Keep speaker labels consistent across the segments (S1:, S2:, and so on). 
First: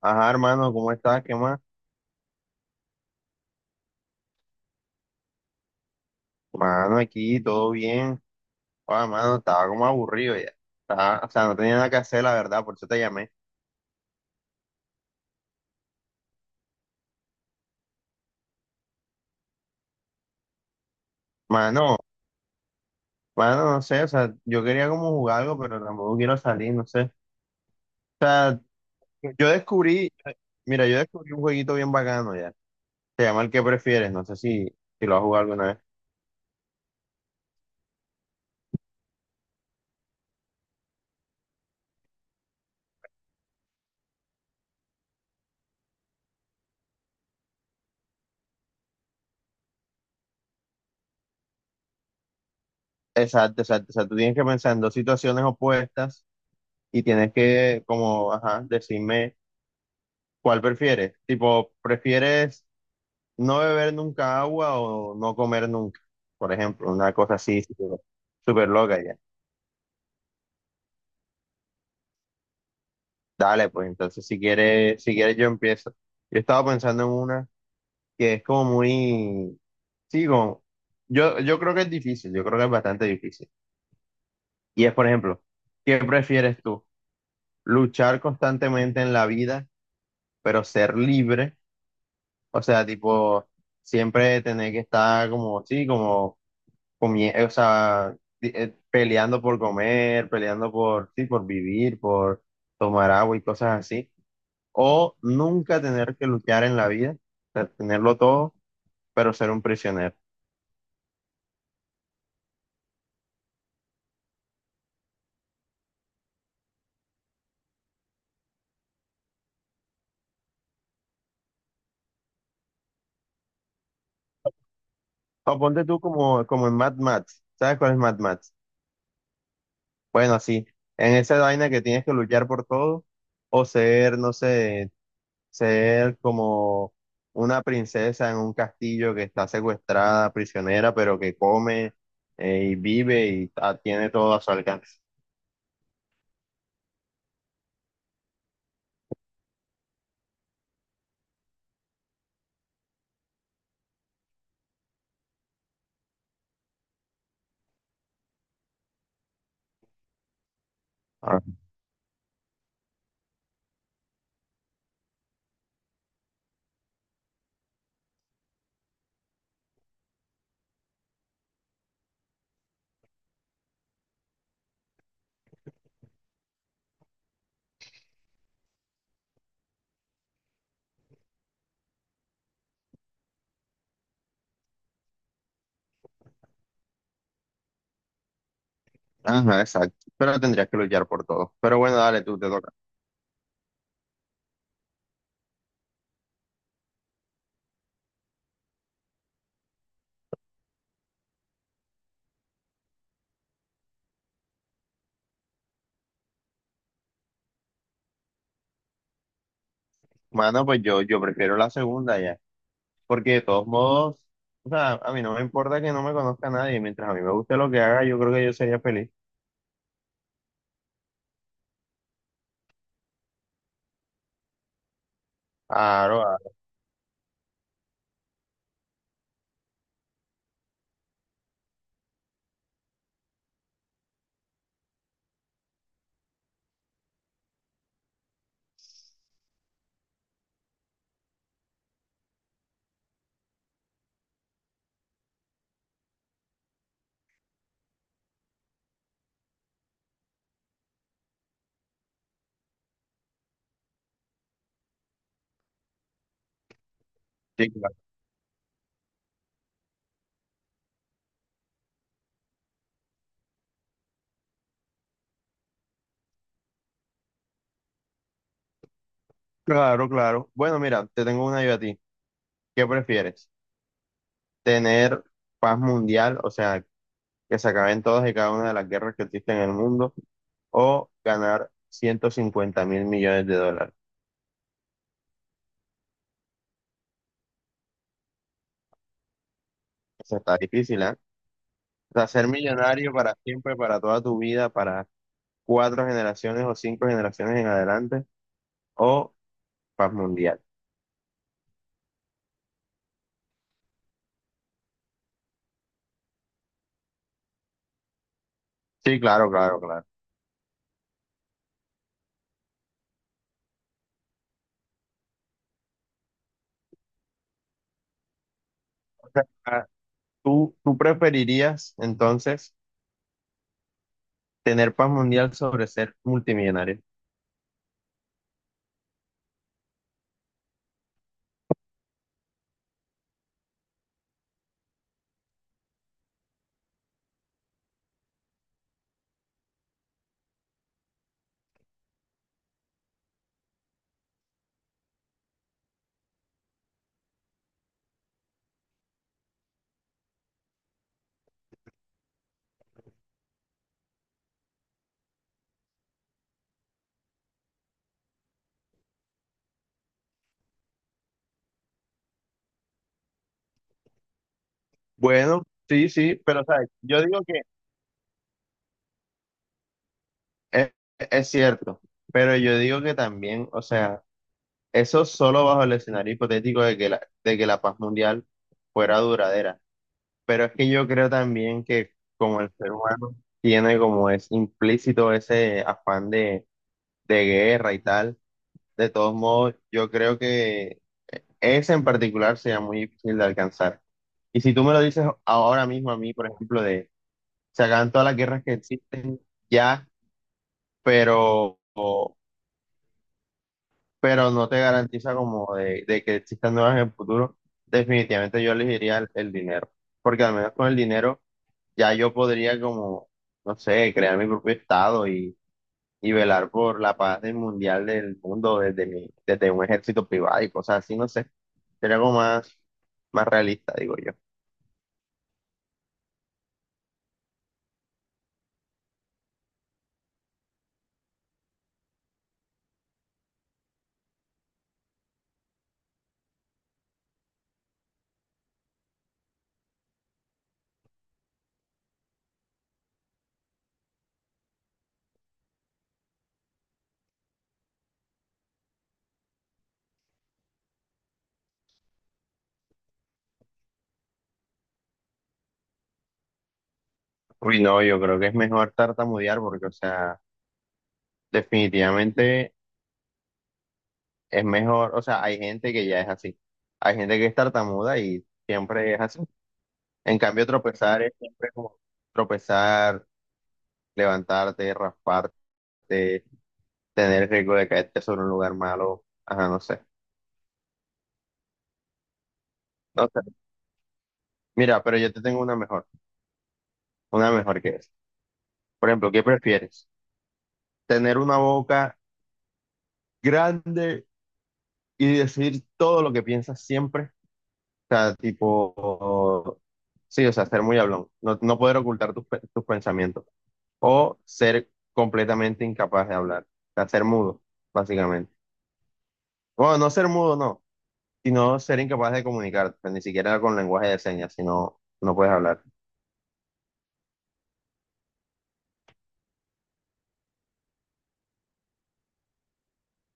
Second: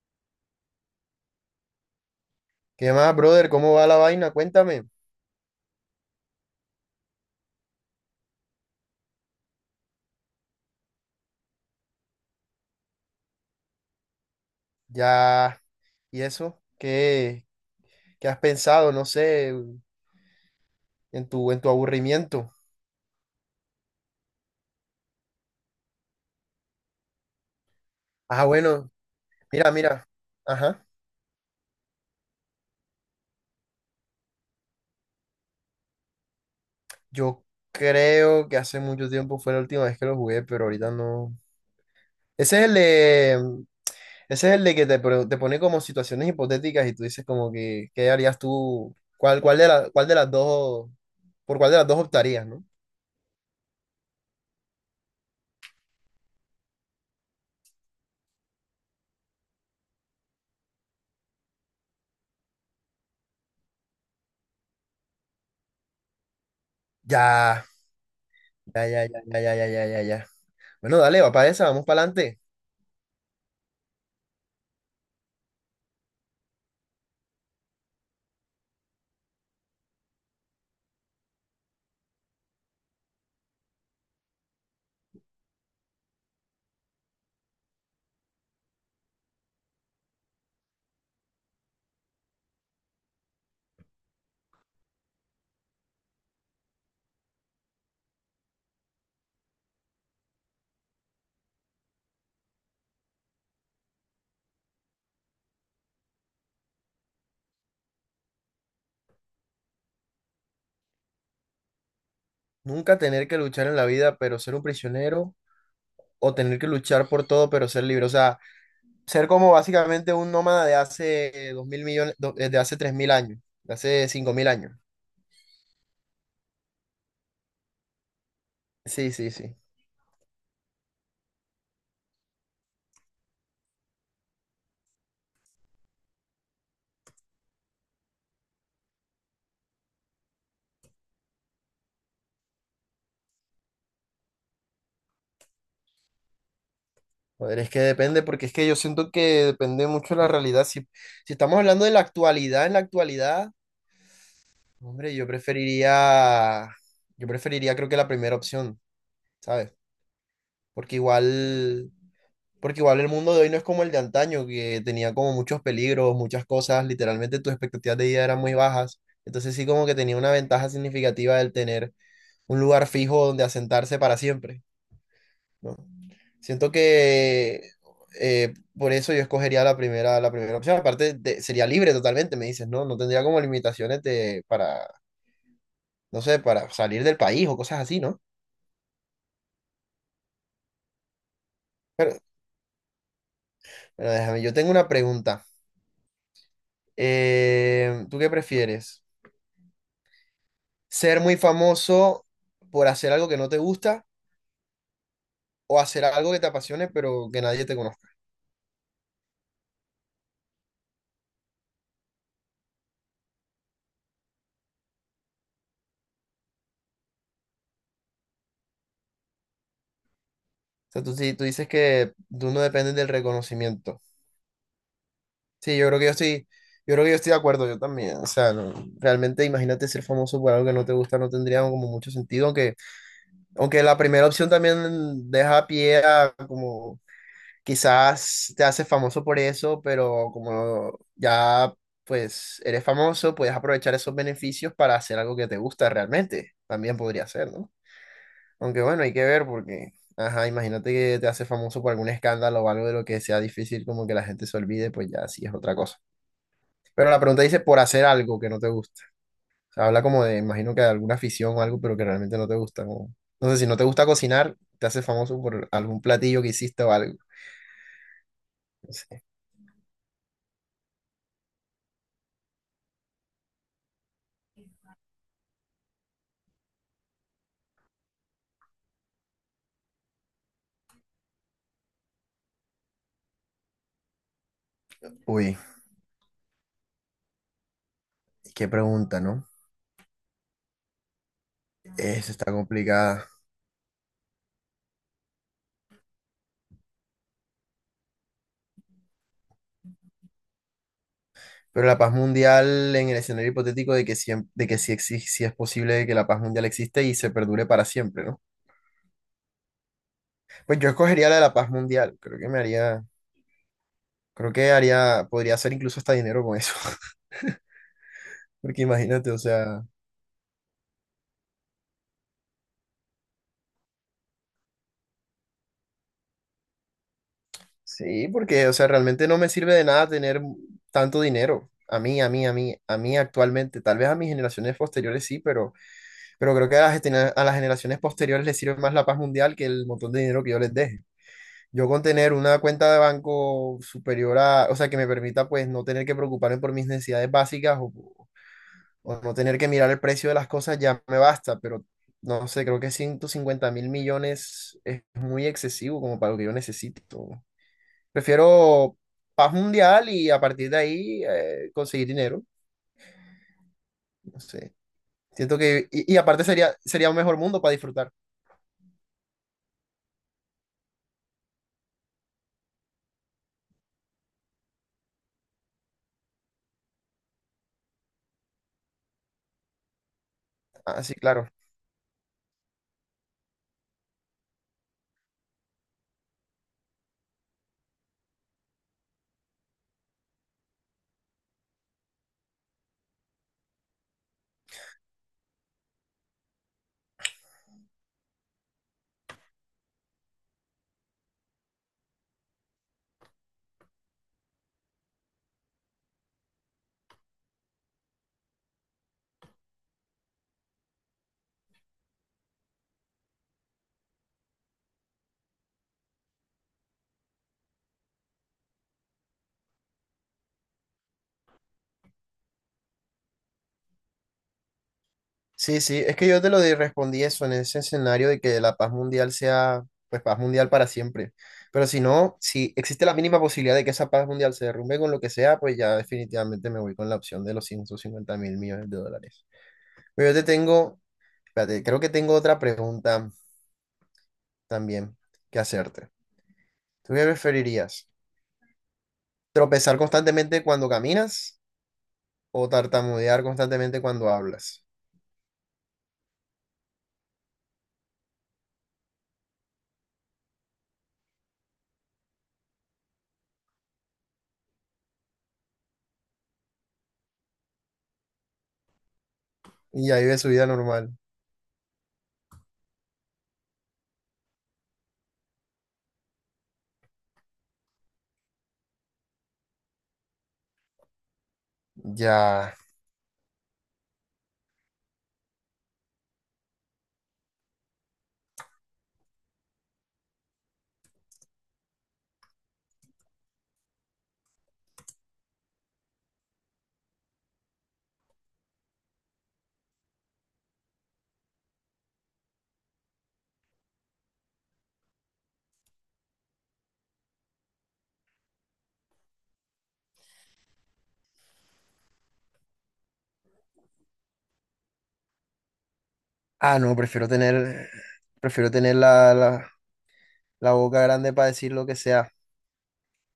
S1: Ajá, hermano, ¿cómo estás? ¿Qué más?
S2: ¿Qué más, brother? ¿Cómo va la vaina? Cuéntame.
S1: Mano, aquí todo bien. Ah, mano, estaba como aburrido ya. O sea, no tenía nada que hacer, la verdad, por eso te llamé.
S2: Ya, ¿y eso? ¿Qué has pensado? No sé, en tu
S1: Mano,
S2: aburrimiento.
S1: mano, no sé, o sea, yo quería como jugar algo, pero tampoco quiero salir, no sé. O
S2: Ah,
S1: sea,
S2: bueno,
S1: yo
S2: mira, mira.
S1: descubrí,
S2: Ajá.
S1: mira, yo descubrí un jueguito bien bacano ya. Se llama el que prefieres, no sé si lo has jugado alguna vez.
S2: Yo creo que hace mucho tiempo fue la última vez que lo jugué, pero ahorita no. Ese es el de, mm, ese es el de que te pone como situaciones hipotéticas y tú dices como que, ¿qué harías tú? ¿Cuál cuál por cuál de las dos optarías, no?
S1: Exacto, exacto. O sea, tú tienes que pensar en dos situaciones opuestas y tienes que, como, ajá, decirme cuál prefieres. Tipo, ¿prefieres no beber nunca agua o no comer nunca, por ejemplo, una cosa así
S2: Ya,
S1: súper súper
S2: ya, ya,
S1: loca ya?
S2: ya, ya, ya, ya, ya, ya, ya. Bueno, dale, va para esa, vamos para adelante.
S1: Dale, pues entonces si quieres yo empiezo. Yo estaba pensando en una que es como muy, sí, como, yo creo que es difícil, yo creo que es bastante difícil. Y es, por ejemplo, ¿qué prefieres tú? ¿Luchar constantemente en la vida, pero ser libre? O sea, tipo, siempre tener que estar como, sí, como o sea, peleando por comer, peleando por, sí, por vivir, por tomar agua y cosas así. O nunca tener que luchar en la vida, o sea, tenerlo todo, pero ser un prisionero.
S2: Nunca tener que luchar en la vida, pero ser un prisionero, o tener que luchar por todo, pero ser libre. O sea, ser como básicamente un nómada de hace dos mil millones, do- de hace 3000 años, de hace 5000 años.
S1: O ponte tú como, como en Mad Max. ¿Sabes cuál es Mad Max?
S2: Sí, sí, sí.
S1: Bueno, sí, en esa vaina que tienes que luchar por todo, o ser, no sé, ser como una princesa en un castillo que está secuestrada, prisionera, pero que come y vive y tiene todo a su alcance.
S2: Joder, es que depende, porque es que yo siento que depende mucho de la realidad. Si, si estamos hablando de la actualidad, en la actualidad, hombre, yo preferiría creo que la primera opción, ¿sabes? Porque
S1: Ah,
S2: igual. Porque igual el mundo de hoy no es como el de antaño, que tenía como muchos peligros, muchas cosas, literalmente tus expectativas de vida eran muy bajas. Entonces sí como que tenía una ventaja significativa el tener un lugar fijo donde asentarse para siempre, ¿no? Siento que por eso yo escogería la primera opción. Sería libre totalmente, me dices, ¿no? No tendría como limitaciones para, no sé, para salir del país o cosas así, ¿no?
S1: ajá, exacto. Pero tendrías que luchar por todo. Pero bueno,
S2: Pero,
S1: dale, tú te toca.
S2: pero déjame, yo tengo una pregunta. ¿Tú qué prefieres? Ser muy famoso por hacer algo que no te gusta o hacer algo que te apasione pero que nadie te conozca.
S1: Mano, pues yo prefiero la segunda ya. Porque de todos modos, o sea, a mí no me importa que no me conozca nadie. Mientras a mí me guste lo que haga, yo creo que yo sería feliz.
S2: O sea, tú dices que tú no dependes del reconocimiento. Sí,
S1: Claro, claro.
S2: yo creo que yo estoy de acuerdo, yo también. O sea, realmente imagínate ser famoso por algo que no te gusta, no tendría como mucho sentido, aunque, aunque la primera opción también deja pie a como quizás te haces famoso por eso, pero como ya pues eres famoso, puedes aprovechar esos beneficios para hacer algo que te gusta realmente. También podría ser, ¿no? Aunque bueno, hay que ver porque, ajá, imagínate que te haces famoso por algún escándalo o algo de lo que sea difícil como que la gente se olvide, pues ya sí es otra cosa. Pero la pregunta dice
S1: Sí,
S2: por
S1: claro.
S2: hacer algo que no te gusta. O sea, habla como de, imagino que de alguna afición o algo, pero que realmente no te gusta, no sé, si no te gusta cocinar, te haces famoso por algún platillo que hiciste o algo. No sé.
S1: Claro, claro. Bueno, mira, te tengo una yo a ti. ¿Qué prefieres? ¿Tener paz mundial? O sea, que se acaben todas y cada una de las guerras que existen en el mundo, o ganar 150.000 millones de dólares.
S2: Uy, qué pregunta, ¿no?
S1: Eso está difícil, ¿eh? O sea,
S2: Esa está
S1: ser millonario
S2: complicada.
S1: para siempre, para toda tu vida, para cuatro generaciones o cinco generaciones en adelante, o paz mundial.
S2: Pero la paz mundial en el escenario hipotético de que, de que sí, sí es posible que la paz mundial existe y se perdure para siempre, ¿no?
S1: Sí, claro, claro, claro.
S2: Pues yo escogería la de la paz mundial. Creo que haría, podría hacer incluso hasta dinero con eso. Porque
S1: O
S2: imagínate, o
S1: sea, ah,
S2: sea,
S1: ¿tú preferirías entonces tener paz mundial sobre ser multimillonario?
S2: sí, porque, o sea, realmente no me sirve de nada tener tanto dinero. A mí actualmente, tal vez a mis generaciones posteriores sí, pero creo que a a las generaciones posteriores les sirve más la paz mundial que el montón de dinero que yo les deje. Yo con tener una cuenta de banco superior a, o sea, que me permita pues no tener que preocuparme por mis necesidades básicas o no tener que mirar el precio de las cosas ya me basta, pero no sé, creo que 150.000 millones es muy excesivo como para lo que yo necesito. Prefiero paz mundial y a partir de ahí conseguir dinero, no sé. Siento
S1: Bueno,
S2: que,
S1: sí,
S2: y
S1: sí,
S2: aparte
S1: pero o
S2: sería,
S1: sea,
S2: sería un
S1: yo
S2: mejor
S1: digo que
S2: mundo para disfrutar.
S1: es, es cierto, pero yo digo que también, o sea, eso solo bajo el escenario hipotético de que la paz mundial fuera duradera. Pero es que yo
S2: Así,
S1: creo
S2: claro.
S1: también que como el ser humano tiene como es implícito ese afán de guerra y tal, de todos modos, yo creo que ese en particular sería muy difícil de alcanzar. Y si tú me lo dices ahora mismo a mí, por ejemplo, de se acaban todas las guerras que existen ya, pero pero no te garantiza como de que existan nuevas en el futuro, definitivamente yo elegiría el dinero, porque al menos con el dinero ya yo podría como, no sé, crear mi propio estado y velar por la paz del mundial del mundo desde desde un ejército privado y cosas así, no sé, sería algo más, más realista, digo yo.
S2: Sí, sí, es que yo te lo respondí eso en ese escenario de que la paz mundial sea, pues, paz mundial para siempre. Pero si no, si existe la mínima posibilidad de que esa paz mundial se derrumbe con lo que sea, pues ya definitivamente me voy con la opción de los 150.000 millones de dólares. Pero yo te tengo, espérate, creo que tengo otra pregunta también que hacerte. ¿Tú qué preferirías? ¿Tropezar constantemente cuando caminas o tartamudear constantemente cuando hablas?
S1: Uy, no, yo creo que es mejor tartamudear porque, o sea, definitivamente es mejor, o sea, hay gente que ya es así, hay gente que es tartamuda y siempre es así.
S2: Y ahí
S1: En
S2: vive su
S1: cambio,
S2: vida normal.
S1: tropezar es siempre como tropezar, levantarte, rasparte, tener el riesgo de caerte sobre un lugar malo. Ajá, no sé.
S2: Ya.
S1: No sé. Mira, pero yo te tengo una mejor que es. Por ejemplo, ¿qué prefieres? ¿Tener una boca grande y decir todo lo que piensas siempre? O sea, tipo, sí, o sea, ser muy hablón, no, no poder ocultar tus, tus pensamientos. O ser completamente incapaz de hablar, o sea, ser mudo, básicamente. Bueno, no ser mudo, no. Y no ser incapaz de comunicarte, pues, ni siquiera con lenguaje de señas, si no, no puedes hablar.
S2: Ah, no, prefiero tener la boca grande para decir lo que sea.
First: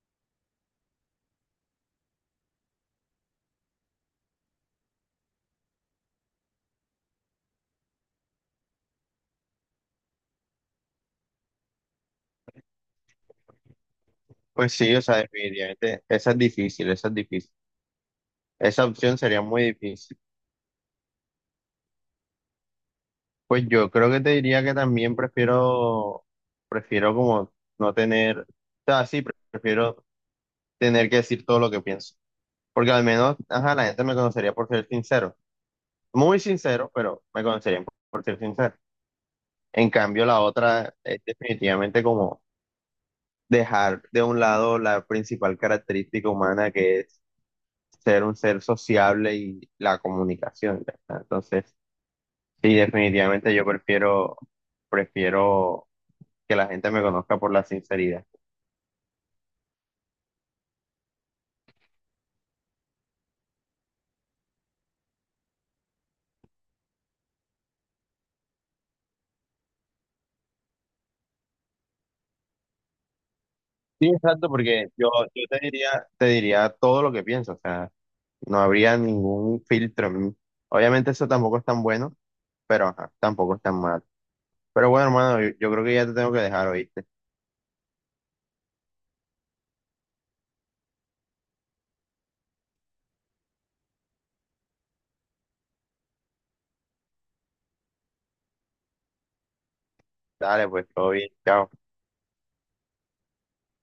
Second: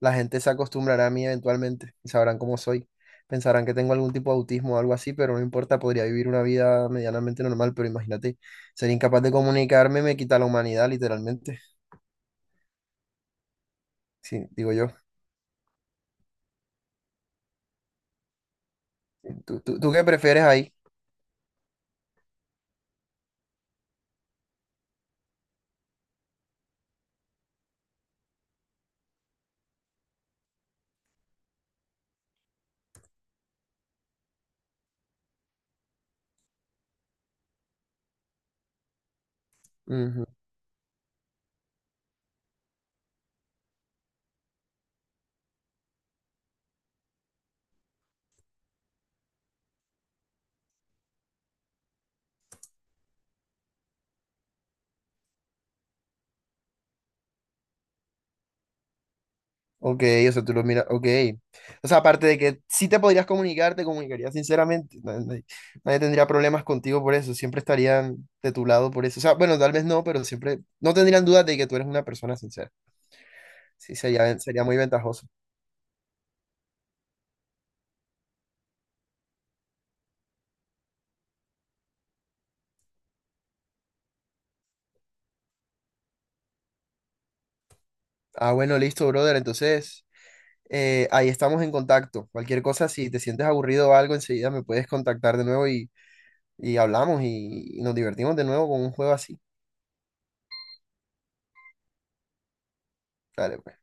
S2: La gente se acostumbrará a mí eventualmente y sabrán cómo soy. Pensarán que tengo algún tipo de autismo o algo así, pero no importa, podría vivir una vida medianamente normal, pero imagínate, ser incapaz de comunicarme me quita la humanidad, literalmente. Sí,
S1: Pues
S2: digo yo.
S1: sí, o sea, definitivamente, esa es difícil, esa es difícil. Esa opción sería
S2: ¿Tú,
S1: muy
S2: tú, tú qué
S1: difícil.
S2: prefieres ahí?
S1: Pues yo creo que te diría que también prefiero, prefiero como no tener, o sea, sí, prefiero tener que decir todo lo que pienso. Porque al menos, ajá, la gente me conocería por ser sincero. Muy sincero, pero me conocerían por ser sincero. En cambio,
S2: Ujú.
S1: la otra es definitivamente como dejar de un lado la principal característica humana que es ser un ser sociable y la comunicación, ya está. Entonces, sí, definitivamente yo prefiero, prefiero que la gente me conozca por la sinceridad.
S2: Ok, o sea, tú lo miras, ok. O sea, aparte de que si te podrías comunicar, te comunicarías sinceramente. Nadie tendría problemas contigo por eso, siempre estarían de tu lado por eso. O sea, bueno, tal vez no, pero siempre, no tendrían dudas de que tú eres una persona sincera. Sí,
S1: Sí,
S2: sería,
S1: exacto,
S2: sería muy
S1: porque yo,
S2: ventajoso.
S1: yo te diría todo lo que pienso, o sea, no habría ningún filtro en mí. Obviamente eso tampoco es tan bueno, pero ajá, tampoco es tan mal. Pero bueno, hermano, yo creo que ya te tengo que dejar, ¿oíste?
S2: Ah, bueno, listo, brother. Entonces, ahí estamos en contacto. Cualquier cosa, si te sientes aburrido o algo, enseguida me puedes contactar de nuevo y hablamos y nos divertimos de nuevo con un juego así.
S1: Dale, pues todo bien, chao.
S2: Dale, pues.